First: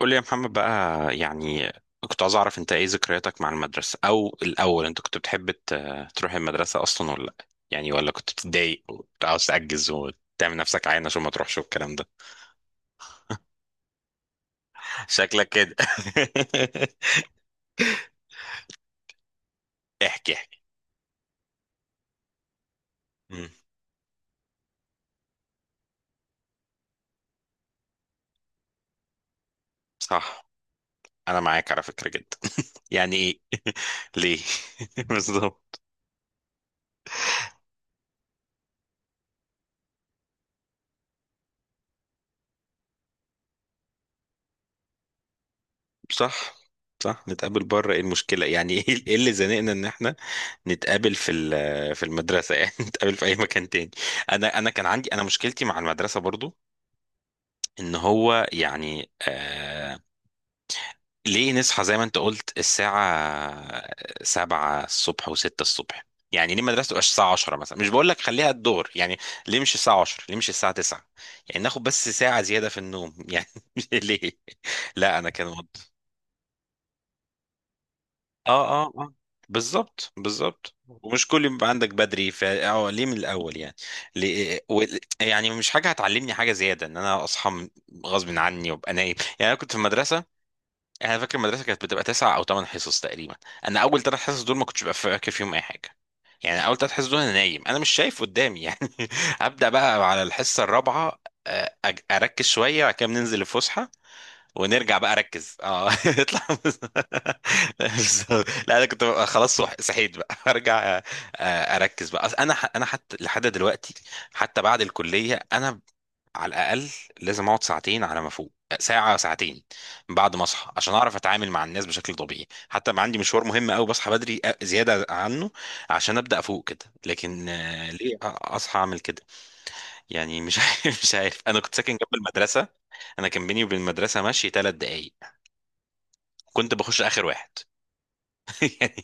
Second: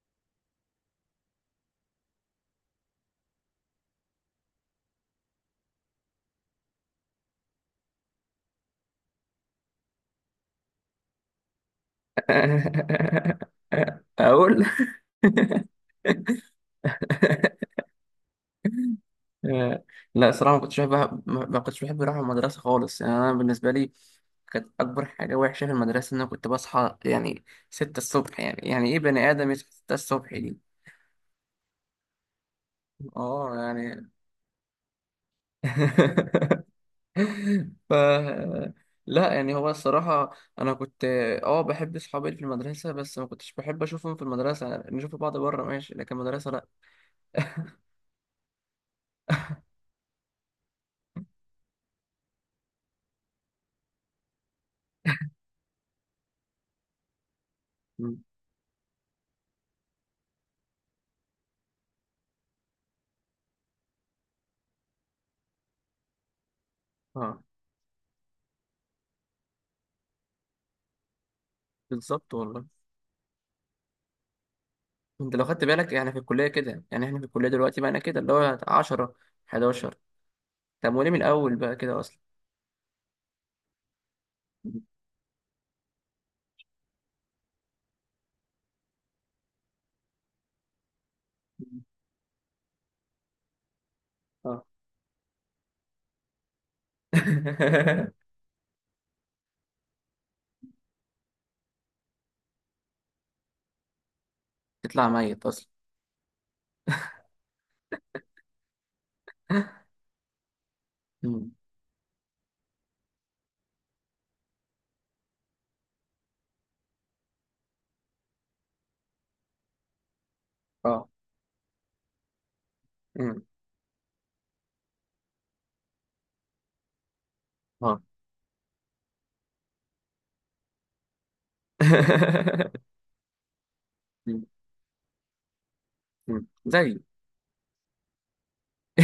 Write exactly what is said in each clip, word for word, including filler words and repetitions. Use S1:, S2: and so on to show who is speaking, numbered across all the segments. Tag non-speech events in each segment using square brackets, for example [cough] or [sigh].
S1: قول لي يا محمد بقى، يعني كنت عايز اعرف انت ايه ذكرياتك مع المدرسة. او الاول انت كنت بتحب ت- تروح المدرسة اصلا ولا لا؟ يعني ولا كنت بتتضايق وكنت عاوز تأجز وتعمل نفسك عين عشان ما تروحش والكلام ده؟
S2: [laughs] اقول
S1: شكلك كده. [laughs]
S2: آه، لا
S1: احكي
S2: صراحه
S1: احكي.
S2: ما كنتش بحب ما ما كنتش بحب اروح المدرسه خالص. يعني انا
S1: مم.
S2: بالنسبه لي كانت اكبر حاجه وحشه في المدرسه ان انا كنت بصحى يعني ست الصبح. يعني يعني ايه بني ادم يصحى ست الصبح
S1: صح.
S2: دي؟
S1: انا معاك على فكرة جدا. [laughs] يعني ايه؟
S2: اه يعني
S1: [laughs] ليه؟ [laughs] بالظبط.
S2: [laughs] ف لا يعني هو الصراحه انا كنت اه بحب اصحابي اللي في المدرسه، بس ما كنتش بحب اشوفهم في المدرسه. يعني نشوف بعض بره ماشي، لكن المدرسه
S1: صح،
S2: لا.
S1: صح. نتقابل بره، ايه المشكلة يعني؟ [laughs] ايه إيه اللي زنقنا ان احنا نتقابل في ال- في المدرسة؟ يعني [laughs] نتقابل في اي مكان تاني. انا انا كان عندي انا مشكلتي مع المدرسة برضو، ان
S2: [laughs]
S1: هو يعني آه، ليه نصحى زي ما انت قلت الساعة سبعة الصبح وستة الصبح؟ يعني ليه المدرسة تبقاش الساعة
S2: آه،
S1: عشرة مثلا؟ مش بقول لك خليها الظهر يعني، ليه مش الساعة عشرة، ليه مش الساعة تسعة؟ يعني ناخد بس
S2: بالظبط
S1: ساعة
S2: والله.
S1: زيادة في النوم يعني. [laughs] ليه؟ لا انا
S2: انت لو
S1: كان،
S2: خدت بالك يعني في الكليه كده، يعني احنا في الكليه دلوقتي بقى انا كده اللي هو
S1: اه اه اه،
S2: عشرة، حداشر.
S1: بالظبط بالظبط.
S2: طب وليه من
S1: ومش كل يوم
S2: الاول
S1: يبقى
S2: بقى
S1: عندك
S2: كده اصلا؟
S1: بدري، ف اه ليه من الاول يعني؟ ليه و... يعني مش حاجه هتعلمني حاجه زياده ان انا اصحى من- غصب عني وابقى نايم. يعني انا كنت في المدرسه، انا فاكر المدرسه كانت بتبقى تسع او ثمان حصص تقريبا. انا اول ثلاث حصص دول
S2: اه
S1: ما كنتش ببقى فاكر فيهم اي حاجه، يعني اول ثلاث حصص دول انا نايم، انا مش شايف
S2: [laughs]
S1: قدامي يعني. [laughs] ابدا، بقى على الحصه الرابعه آه، أج- اركز شويه، وبعد كده بننزل الفسحه ونرجع
S2: تطلع
S1: بقى
S2: ميت
S1: اركز
S2: اصلا.
S1: اه [laughs] اطلع. بالظبط. لا انا كنت ببقى خلاص، صح- صحيت بقى [laughs] ارجع أ-
S2: مم.
S1: اركز بقى. أصل انا ح- انا حتى لحد دلوقتي، حتى بعد الكليه، انا على الاقل لازم اقعد ساعتين على ما فوق، ساعه ساعتين بعد ما اصحى عشان
S2: اه
S1: اعرف اتعامل مع الناس بشكل طبيعي. حتى ما عندي
S2: مم.
S1: مشوار مهم قوي بصحى بدري أ- زياده عنه عشان ابدا افوق كده. لكن آه،
S2: اه
S1: ليه أ- اصحى اعمل كده؟ يعني مش [laughs] عارف مش عارف، انا كنت ساكن جنب المدرسه.
S2: [laughs]
S1: انا كان بيني وبين المدرسه
S2: مم.
S1: ماشي ثلاث دقائق.
S2: مم.
S1: كنت
S2: زي
S1: بخش اخر واحد [laughs] يعني،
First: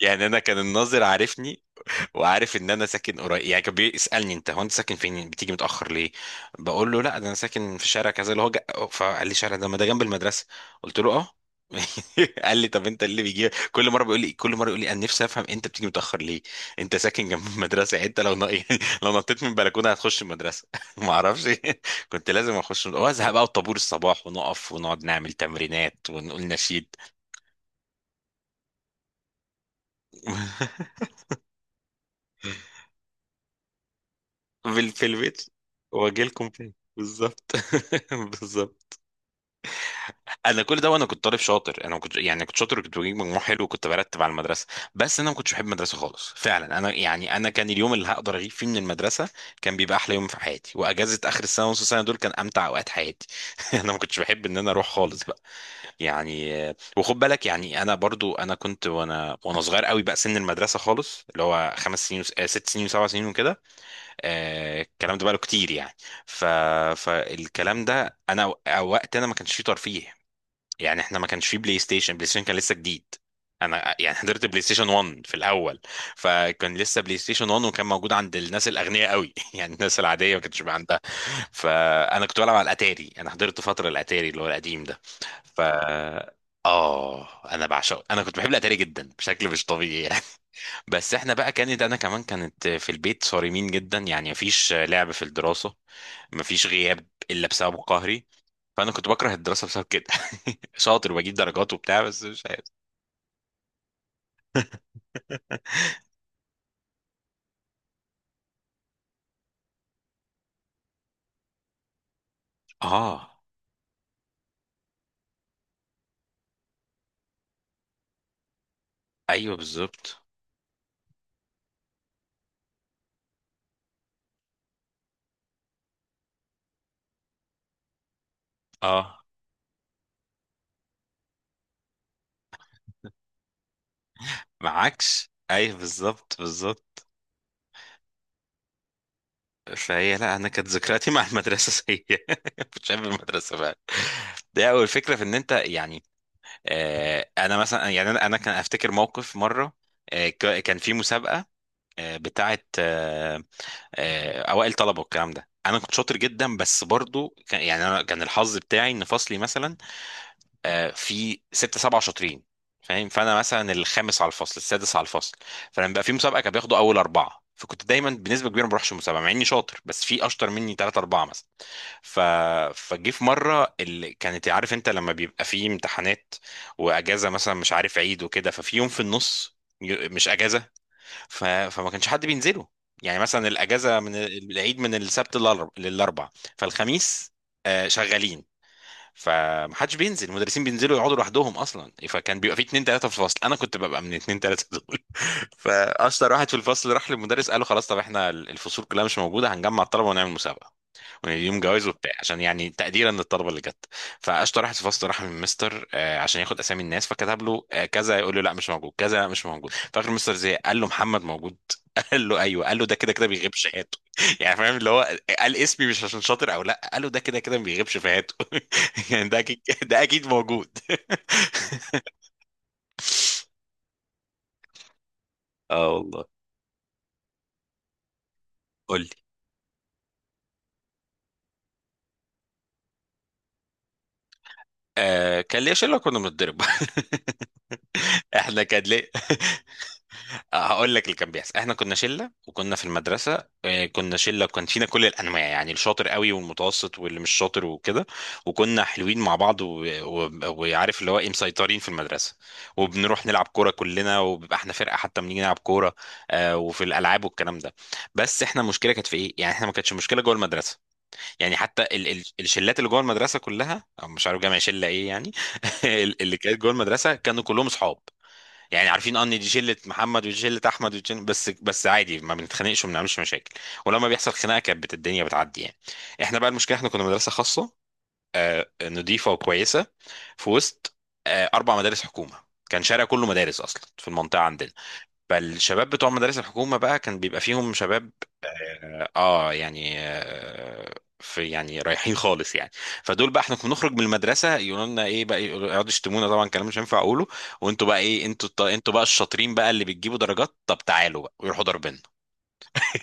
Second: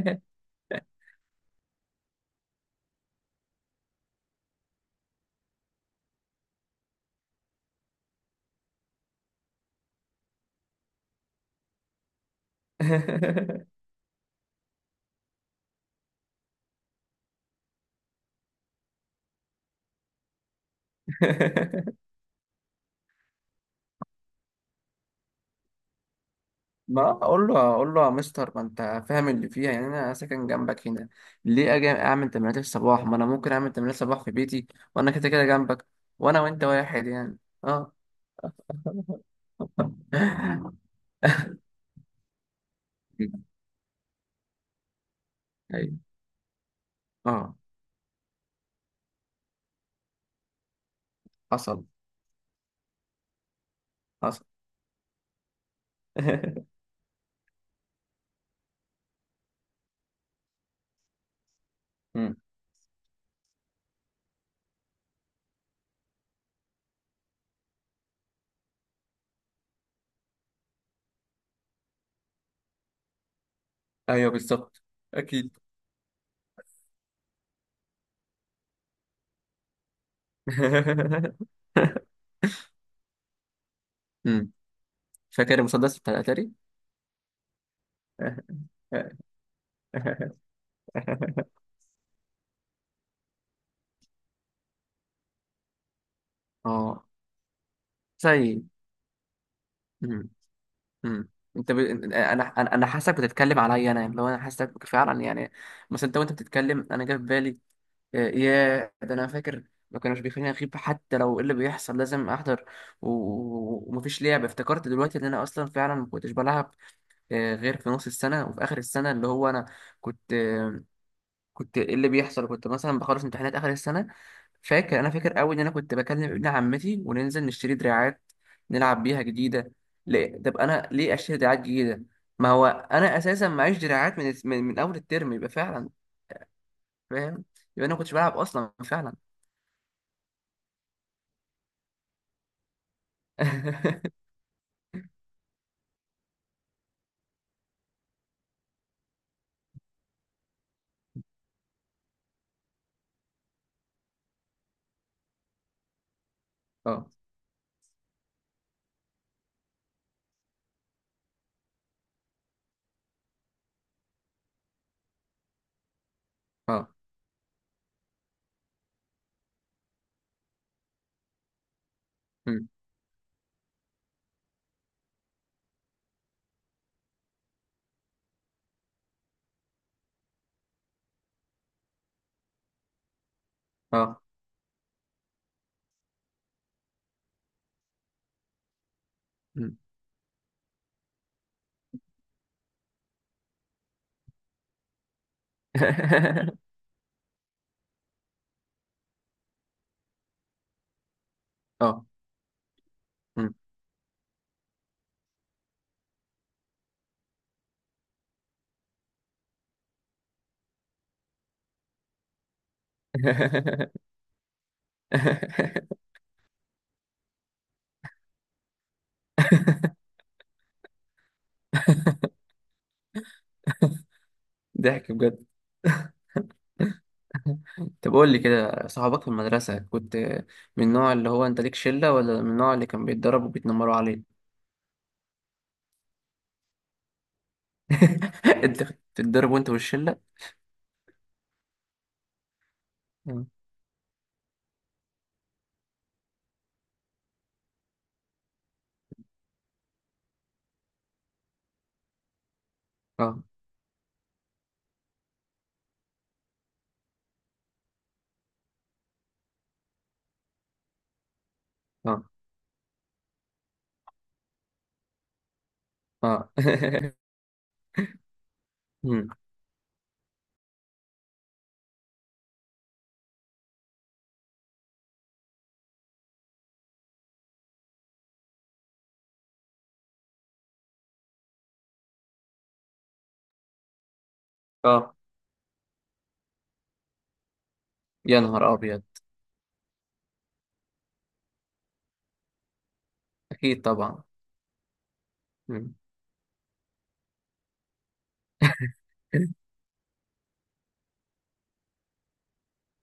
S1: يعني انا كان الناظر عارفني وعارف ان انا ساكن قريب. يعني كان بيسالني انت هو انت ساكن فين بتيجي متاخر ليه؟ بقول له لا ده انا ساكن في شارع كذا اللي هو جا... فقال لي شارع ده ما ده جنب المدرسه. قلت له اه. [laughs] قال لي طب انت اللي بيجي كل
S2: [laughs]
S1: مره، بيقول لي كل مره، يقول لي انا نفسي افهم انت بتيجي متاخر ليه؟ انت ساكن جنب المدرسه. يعني انت لو ن... [laughs] يعني لو نطيت من البلكونه هتخش المدرسه. [laughs] ما اعرفش. [laughs]
S2: [laughs]
S1: كنت لازم اخش وازهق بقى، وطابور الصباح ونقف ونقعد نعمل تمرينات ونقول نشيد.
S2: ما اقول له، اقول له يا مستر ما انت فاهم اللي فيها، يعني انا ساكن
S1: [laughs]
S2: جنبك هنا. ليه اجي اعمل تمرينات الصباح؟ ما انا ممكن اعمل تمرينات الصباح في بيتي
S1: بال- في
S2: وانا كده كده
S1: البيت،
S2: جنبك.
S1: واجي
S2: وانا
S1: لكم
S2: وانت
S1: تاني
S2: واحد يعني.
S1: بالظبط.
S2: اه
S1: [laughs] بالظبط. انا كل ده
S2: [laughs]
S1: وانا كنت طالب شاطر، انا كنت يعني كنت شاطر وكنت بجيب مجموع حلو وكنت برتب على المدرسه. بس انا ما كنتش بحب
S2: ايوه،
S1: المدرسه خالص فعلا. انا يعني انا
S2: اه.
S1: كان اليوم اللي هقدر اغيب فيه من المدرسه كان بيبقى احلى يوم في حياتي. واجازه اخر السنه ونص
S2: حصل.
S1: السنه دول كان امتع اوقات حياتي. [laughs] انا ما كنتش
S2: حصل.
S1: بحب ان انا اروح خالص بقى. يعني آه،
S2: [laughs]
S1: وخد بالك يعني انا برضو، انا كنت وانا وانا صغير قوي بقى سن المدرسه خالص اللي هو خمس سنين وس...
S2: مم.
S1: آه، ست سنين وسبع سنين وكده. آه، الكلام ده بقاله كتير يعني. ف... فالكلام ده انا أو- وقت انا ما كانش فيه ترفيه. يعني احنا ما كانش فيه بلاي ستيشن، بلاي ستيشن كان لسه جديد. انا يعني
S2: ايوه
S1: حضرت بلاي
S2: بالظبط.
S1: ستيشن واحد في
S2: اكيد.
S1: الاول، فكان لسه بلاي ستيشن واحد وكان موجود عند الناس الاغنياء قوي. [laughs] يعني الناس العاديه ما كانش بقى عندها.
S2: [laughs]
S1: فانا كنت بلعب على الاتاري، انا حضرت فتره الاتاري اللي هو
S2: مم.
S1: القديم ده.
S2: فاكر
S1: ف
S2: المسدس بتاع الاتاري؟
S1: اه انا بعشقه، انا كنت بحب الاتاري جدا بشكل مش طبيعي. بس احنا بقى كانت، انا كمان كانت في البيت صارمين جدا، يعني مفيش لعب في الدراسة،
S2: [laughs]
S1: مفيش
S2: اه.
S1: غياب الا بسبب قهري.
S2: زي.
S1: فانا كنت بكره الدراسة بسبب كده. [laughs] شاطر
S2: امم،
S1: وبجيب درجات
S2: انت ب...
S1: وبتاع بس
S2: انا
S1: مش عارف.
S2: انا أنا حاسسك بتتكلم عليا انا، يعني لو انا حاسسك فعلا يعني.
S1: [laughs]
S2: مثلا انت وانت بتتكلم انا جه في بالي آه، يا ده انا فاكر، ما كانوش بيخليني اغيب حتى لو ايه اللي بيحصل، لازم احضر. و...
S1: اه،
S2: و- ومفيش لعب، افتكرت دلوقتي ان انا اصلا فعلا ما كنتش بلعب، آه، غير في نص السنه وفي اخر السنه اللي هو
S1: ايوه
S2: انا
S1: بالظبط،
S2: كنت آه، كنت ايه اللي بيحصل، كنت مثلا بخلص امتحانات اخر السنه. فاكر، انا فاكر قوي ان انا كنت بكلم ابن عمتي وننزل نشتري دراعات نلعب
S1: اه،
S2: بيها جديده. ليه؟ طب انا ليه اشتري دراعات جديده؟ ما هو انا اساسا معيش دراعات من من, من اول
S1: معاكش
S2: الترم، يبقى
S1: ايوه
S2: فعلا
S1: بالظبط بالظبط.
S2: فاهم، يبقى انا ما كنتش بلعب اصلا فعلا.
S1: فهي لا، انا كانت ذكرياتي [laughs] مع المدرسه سيئه. [laughs] كنت شايف المدرسه بقى
S2: [laughs]
S1: ده اول فكره في ان انت يعني. آه، انا مثلا يعني انا انا كان افتكر موقف مره، آه ك- كان في مسابقه آه، بتاعه آه، آه، اوائل طلبه والكلام ده. انا كنت شاطر جدا بس
S2: اه،
S1: برضو كان يعني، انا كان الحظ بتاعي ان فصلي مثلا آه، في ستة سبعة شاطرين، فاهم؟ فانا مثلا الخامس على الفصل السادس على الفصل. فلما بقى في مسابقه كان بياخدوا
S2: اه.
S1: اول اربعه، فكنت دايما بنسبه كبيره ما بروحش المسابقه مع اني شاطر، بس في اشطر مني ثلاثة اربعه مثلا. ف...
S2: أمم،
S1: فجي في مره، اللي كانت عارف انت لما بيبقى في امتحانات واجازه مثلا مش عارف عيد وكده، ففي يوم في النص، ي- مش اجازه، ف... فما كانش حد بينزله. يعني مثلا الاجازه من
S2: اه.
S1: ال- العيد من السبت للأرب- للاربع، فالخميس آه، شغالين،
S2: أمم.
S1: فمحدش بينزل. المدرسين بينزلوا يقعدوا لوحدهم اصلا. فكان بيبقى في اتنين تلاته في الفصل، انا كنت ببقى من اتنين تلاته دول. [laughs] فاشطر واحد في
S2: [laughs]
S1: الفصل راح للمدرس قال له خلاص طب احنا الفصول كلها مش موجوده، هنجمع الطلبه ونعمل مسابقه، يعني يوم جوائز
S2: اه.
S1: وبتاع عشان يعني تقديرا للطلبه
S2: أمم.
S1: اللي جت. فاشطر واحد في الفصل راح من مستر آه، عشان ياخد اسامي الناس. فكتب له آه، كذا يقول له لا مش موجود، كذا لا مش موجود. فاخر مستر زي قال له محمد موجود. [laughs] قال له ايوه. قال له ده كده كده بيغيب شهادته.
S2: [laughs]
S1: [laughs] يعني فاهم اللي هو قال اسمي مش عشان شاطر او لا، قال له ده كده كده ما بيغيبش شهادته. [laughs] يعني ده اكيد، ده اكيد موجود. [laughs]
S2: ضحك بجد.
S1: اه والله.
S2: طب قول لي كده،
S1: قول لي.
S2: صحابك في المدرسة كنت من النوع اللي هو انت ليك شلة، ولا من النوع اللي كان بيتضرب وبيتنمروا عليه؟
S1: آه كان ليا شله كنا بنتضرب، [laughs] احنا
S2: [laughs]
S1: كان
S2: انت كنت
S1: ليه.
S2: بتتضرب وانت
S1: [laughs]
S2: والشلة؟
S1: آه، هقول لك اللي كان بيحصل. احنا كنا شله وكنا في المدرسه آه، كنا شله وكان فينا كل الانواع، يعني الشاطر قوي والمتوسط واللي مش شاطر وكده. وكنا حلوين مع بعض و- و- وعارف اللي هو ايه، مسيطرين في المدرسه.
S2: اه،
S1: وبنروح
S2: اه،
S1: نلعب كوره كلنا وبيبقى احنا فرقه حتى بنيجي نلعب كوره آه، وفي الالعاب والكلام ده. بس احنا المشكله كانت في ايه، يعني احنا ما كانتش مشكله جوه المدرسه. يعني حتى ال
S2: اه،
S1: ال الشلات اللي جوه المدرسه كلها، أو مش عارف جامع شله ايه يعني، [laughs] اللي
S2: اه.
S1: كانت جوه
S2: [laughs]
S1: المدرسه كانوا كلهم اصحاب. يعني عارفين
S2: مم.
S1: ان دي شله محمد ودي شله احمد ودي شلة- بس بس عادي ما بنتخانقش وما بنعملش مشاكل. ولما بيحصل خناقه كانت بت- الدنيا بتعدي يعني. احنا بقى المشكله، احنا كنا مدرسه خاصه آه، نضيفه وكويسه في وسط آه، اربع مدارس حكومه. كان شارع كله مدارس اصلا في المنطقه عندنا.
S2: اه.
S1: فالشباب بتوع مدارس الحكومه بقى كان بيبقى فيهم شباب
S2: يا نهار ابيض.
S1: اه، يعني آه، في يعني رايحين خالص يعني. فدول بقى، احنا كنا
S2: اكيد
S1: بنخرج من
S2: طبعا.
S1: المدرسه يقولوا لنا ايه بقى، يقولوا- يقعدوا
S2: مم.
S1: يشتمونا طبعا كلام مش هينفع اقوله. وانتوا بقى ايه، انتوا الط- انتوا بقى الشاطرين بقى اللي بتجيبوا درجات، طب تعالوا بقى، ويروحوا ضاربنا.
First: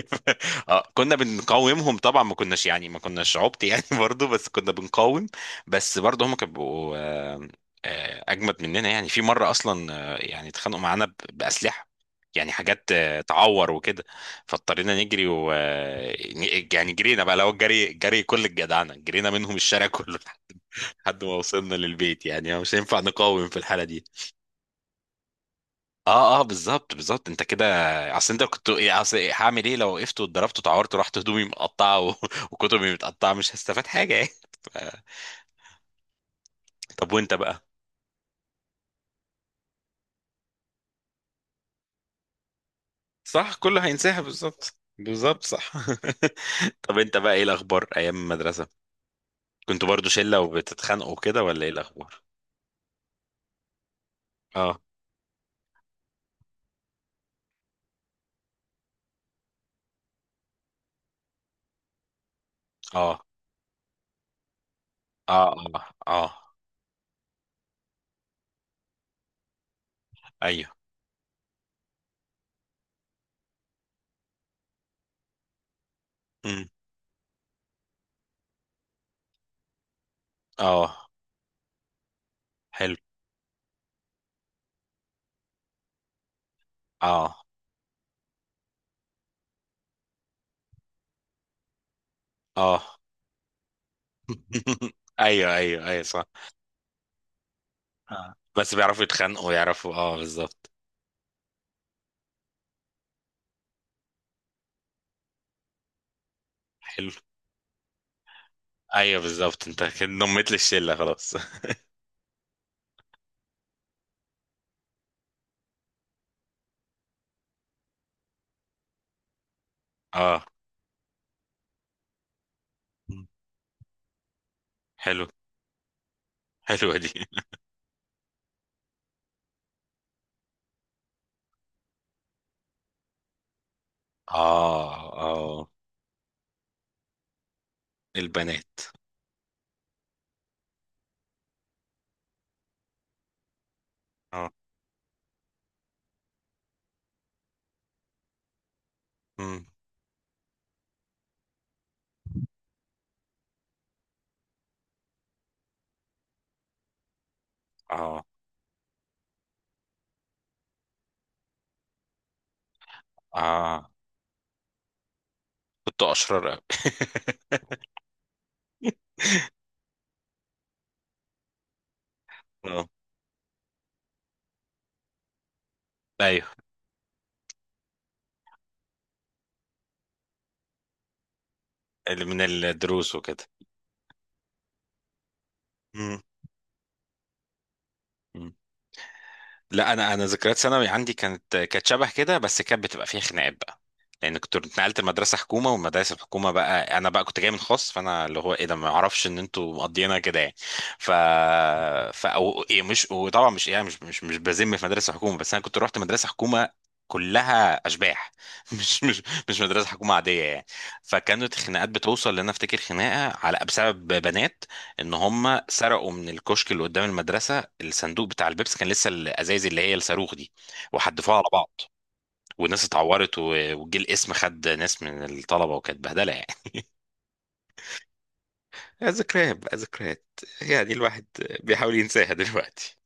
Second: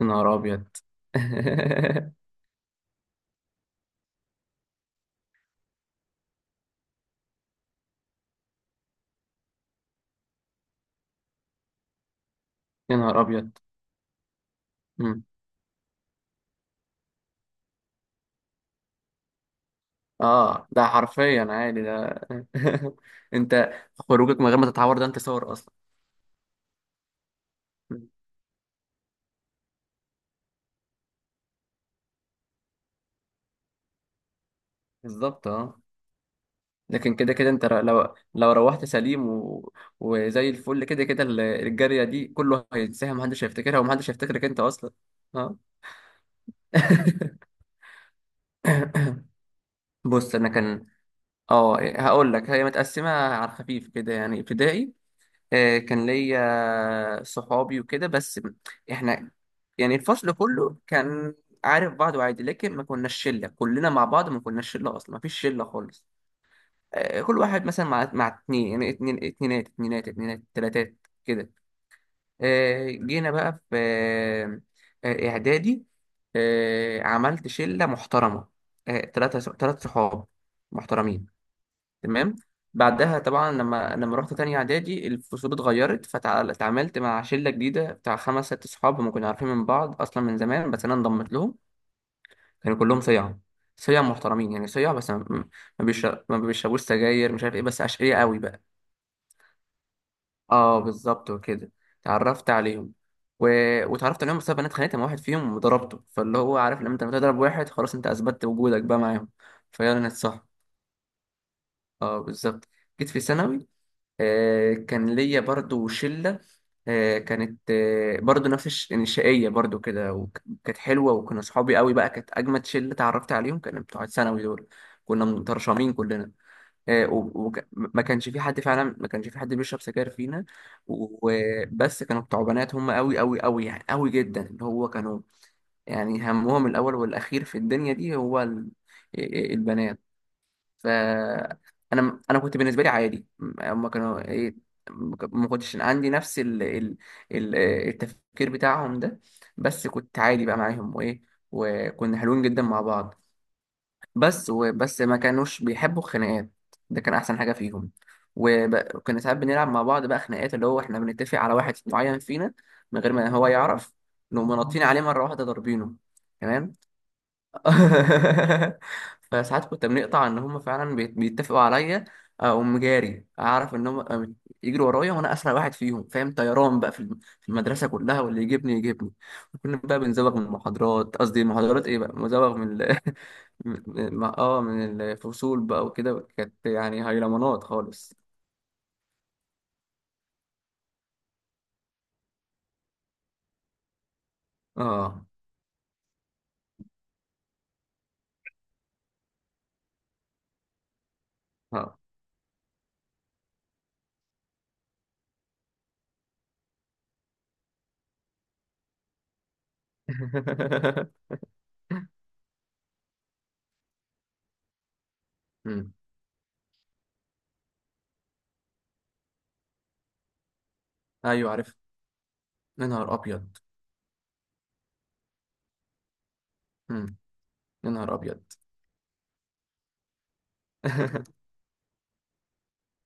S2: يا نهار ابيض.
S1: اه
S2: [laughs]
S1: كنا بنقاومهم طبعا، ما كناش يعني ما كناش عبط يعني، [laughs] برضو بس كنا بنقاوم. بس برضو هم كانوا بيبقوا، آه، آه، اجمد مننا. يعني في مره اصلا آه، يعني اتخانقوا معانا ب- باسلحه، يعني حاجات
S2: يا نهار
S1: آه،
S2: ابيض.
S1: تعور وكده. فاضطرينا
S2: مم.
S1: نجري و آه، ن- يعني جرينا بقى لو الجري جري كل الجدعنه، جرينا منهم الشارع كله
S2: اه، ده
S1: [laughs] لحد ما
S2: حرفيا
S1: وصلنا
S2: عادي ده.
S1: للبيت. يعني مش
S2: [laughs]
S1: هينفع نقاوم في
S2: انت
S1: الحاله دي.
S2: خروجك من غير ما تتعور، ده انت صور اصلا.
S1: اه اه بالظبط بالظبط. انت كده،
S2: مم.
S1: اصل انت كنت إيه، اصل إيه، هعمل ايه لو وقفت واتضربت واتعورت ورحت هدومي مقطعه و... [laughs] وكتبي متقطعه؟ مش هستفاد حاجه يعني. ف-
S2: بالظبط اه.
S1: طب
S2: لكن كده
S1: وانت
S2: كده
S1: بقى.
S2: انت لو لو روحت سليم و... وزي الفل، كده كده ال- الجارية دي كله هينساها، محدش
S1: صح
S2: هيفتكرها،
S1: كله
S2: ومحدش
S1: هينساها،
S2: هيفتكرك انت
S1: بالظبط
S2: اصلا.
S1: بالظبط
S2: اه.
S1: صح. [laughs] طب انت بقى ايه
S2: [laughs]
S1: الاخبار ايام المدرسه،
S2: [coughs]
S1: كنتوا برضو
S2: بص،
S1: شله
S2: انا كان،
S1: وبتتخانقوا كده ولا ايه
S2: اه
S1: الاخبار؟
S2: هقول لك، هي متقسمة على الخفيف كده. يعني
S1: اه
S2: ابتدائي آه، كان ليا صحابي وكده، بس احنا يعني الفصل كله كان عارف بعضه عادي، لكن ما كناش
S1: اه
S2: شلة كلنا مع بعض، ما كناش شلة اصلا، ما فيش
S1: اه
S2: شلة
S1: اه
S2: خالص.
S1: اه
S2: آه، كل واحد مثلا مع مع اتنين، يعني اتنين، اتنينات، اتنينات، اتنينات،
S1: ايوه،
S2: تلاتات كده. آه، جينا بقى في آه، آه، اعدادي
S1: أمم،
S2: آه، عملت شله محترمه، آه، تلاته، تلات صحاب
S1: اه
S2: محترمين، تمام.
S1: حلو،
S2: بعدها طبعا لما لما رحت تاني اعدادي، الفصول اتغيرت، فتعاملت مع
S1: اه
S2: شله جديده بتاع خمس ست صحاب، هم كنا عارفين من بعض اصلا من زمان، بس انا انضمت لهم. كانوا
S1: اه.
S2: كلهم صيع، صيع محترمين يعني، صيع
S1: [laughs]
S2: بس ما
S1: ايوه
S2: ما
S1: ايوه ايوه صح.
S2: بيشرب- ما بيشربوش سجاير، مش عارف ايه، بس اشقياء
S1: آه.
S2: قوي بقى.
S1: بس بيعرفوا يتخانقوا، يعرفوا اه بالظبط.
S2: اه، بالظبط وكده. اتعرفت عليهم و... واتعرفت عليهم بسبب إن انا اتخانقت مع واحد فيهم وضربته، فاللي هو عارف لما انت
S1: حلو.
S2: بتضرب واحد خلاص انت اثبتت وجودك بقى
S1: ايوه
S2: معاهم،
S1: بالظبط، انت
S2: فيلا
S1: كده
S2: نتصاحب.
S1: نميت لي الشله خلاص.
S2: اه بالظبط. جيت في ثانوي، آه كان ليا برضو شلة، آه كانت آه برضو نفس الش... يعني شقية برضو كده،
S1: [laughs] اه.
S2: وكانت حلوة، وكنا صحابي قوي بقى، كانت أجمد شلة اتعرفت عليهم، كانوا بتوع ثانوي دول. كنا
S1: حلو.
S2: مترشمين كلنا.
S1: حلوه
S2: آه،
S1: دي.
S2: و-
S1: [laughs]
S2: وك- ما كانش في حد فعلا، ما كانش في حد بيشرب سجاير فينا. وبس كانوا بتوع بنات هم قوي قوي قوي، يعني قوي جدا، اللي هو
S1: اه
S2: كانوا
S1: اه.
S2: يعني همهم الاول والاخير في الدنيا دي هو ال-
S1: البنات.
S2: آه، آه، البنات. ف انا انا كنت بالنسبه لي عادي، هم كانوا
S1: اه.
S2: ايه. ما كنتش عندي نفس ال... ال... ال- آه، التفكير بتاعهم ده،
S1: مم.
S2: بس كنت عادي بقى معاهم وايه، وكنا حلوين جدا مع بعض. بس وبس ما كانوش بيحبوا الخناقات، ده كان احسن حاجه فيهم.
S1: اه
S2: وب- وكنا ساعات بنلعب مع بعض بقى خناقات، اللي هو احنا بنتفق على واحد معين فينا من غير ما هو
S1: اه.
S2: يعرف، نقوم نطين عليه مره واحده ضاربينه.
S1: كنت اشرار قوي.
S2: تمام. [laughs]
S1: [laughs]
S2: فساعات كنت بنقطع ان هم فعلا بيت- بيتفقوا عليا، اقوم
S1: اه
S2: جاري اعرف ان هم يجروا ورايا، وانا اسرع واحد فيهم فاهم،
S1: ايوه.
S2: طيران بقى في الم- في المدرسه كلها، واللي يجيبني يجيبني. وكنا بقى بنزوغ من المحاضرات، قصدي المحاضرات ايه بقى،
S1: اللي من
S2: مزوغ من ال...
S1: الدروس
S2: [laughs]
S1: وكده.
S2: من- من- اه من الفصول بقى وكده، كانت يعني هيلمانات خالص.
S1: مم. لا انا، انا ذكريات ثانوي عندي كانت كانت شبه كده، بس كانت بتبقى فيها خناقات بقى. لان كنت اتنقلت
S2: اه،
S1: لمدرسه حكومه، والمدارس الحكومه بقى، انا بقى كنت جاي من خاص فانا اللي هو ايه ده، ما اعرفش ان انتوا مقضينا كده يعني. ف
S2: اه.
S1: ف أو إيه، مش وطبعا مش يعني مش مش مش بذم في مدرسه حكومه، بس انا كنت رحت مدرسه حكومه كلها اشباح، [laughs] مش مش مش مدرسه حكومه عاديه يعني.
S2: [laughs]
S1: فكانت الخناقات بتوصل لان أنا افتكر خناقه على بسبب بنات، ان هم
S2: مم.
S1: سرقوا من الكشك اللي قدام المدرسه الصندوق بتاع البيبس، كان لسه الازايز اللي هي الصاروخ دي، وحدفوها على
S2: ايوه عارف.
S1: بعض، والناس
S2: يا نهار
S1: اتعورت
S2: ابيض.
S1: و- وجه الاسم خد ناس من الطلبه وكانت بهدله يعني.
S2: مم. يا نهار ابيض.
S1: [laughs] ذكريات بقى ذكريات، يعني الواحد
S2: [laughs]
S1: بيحاول ينساها دلوقتي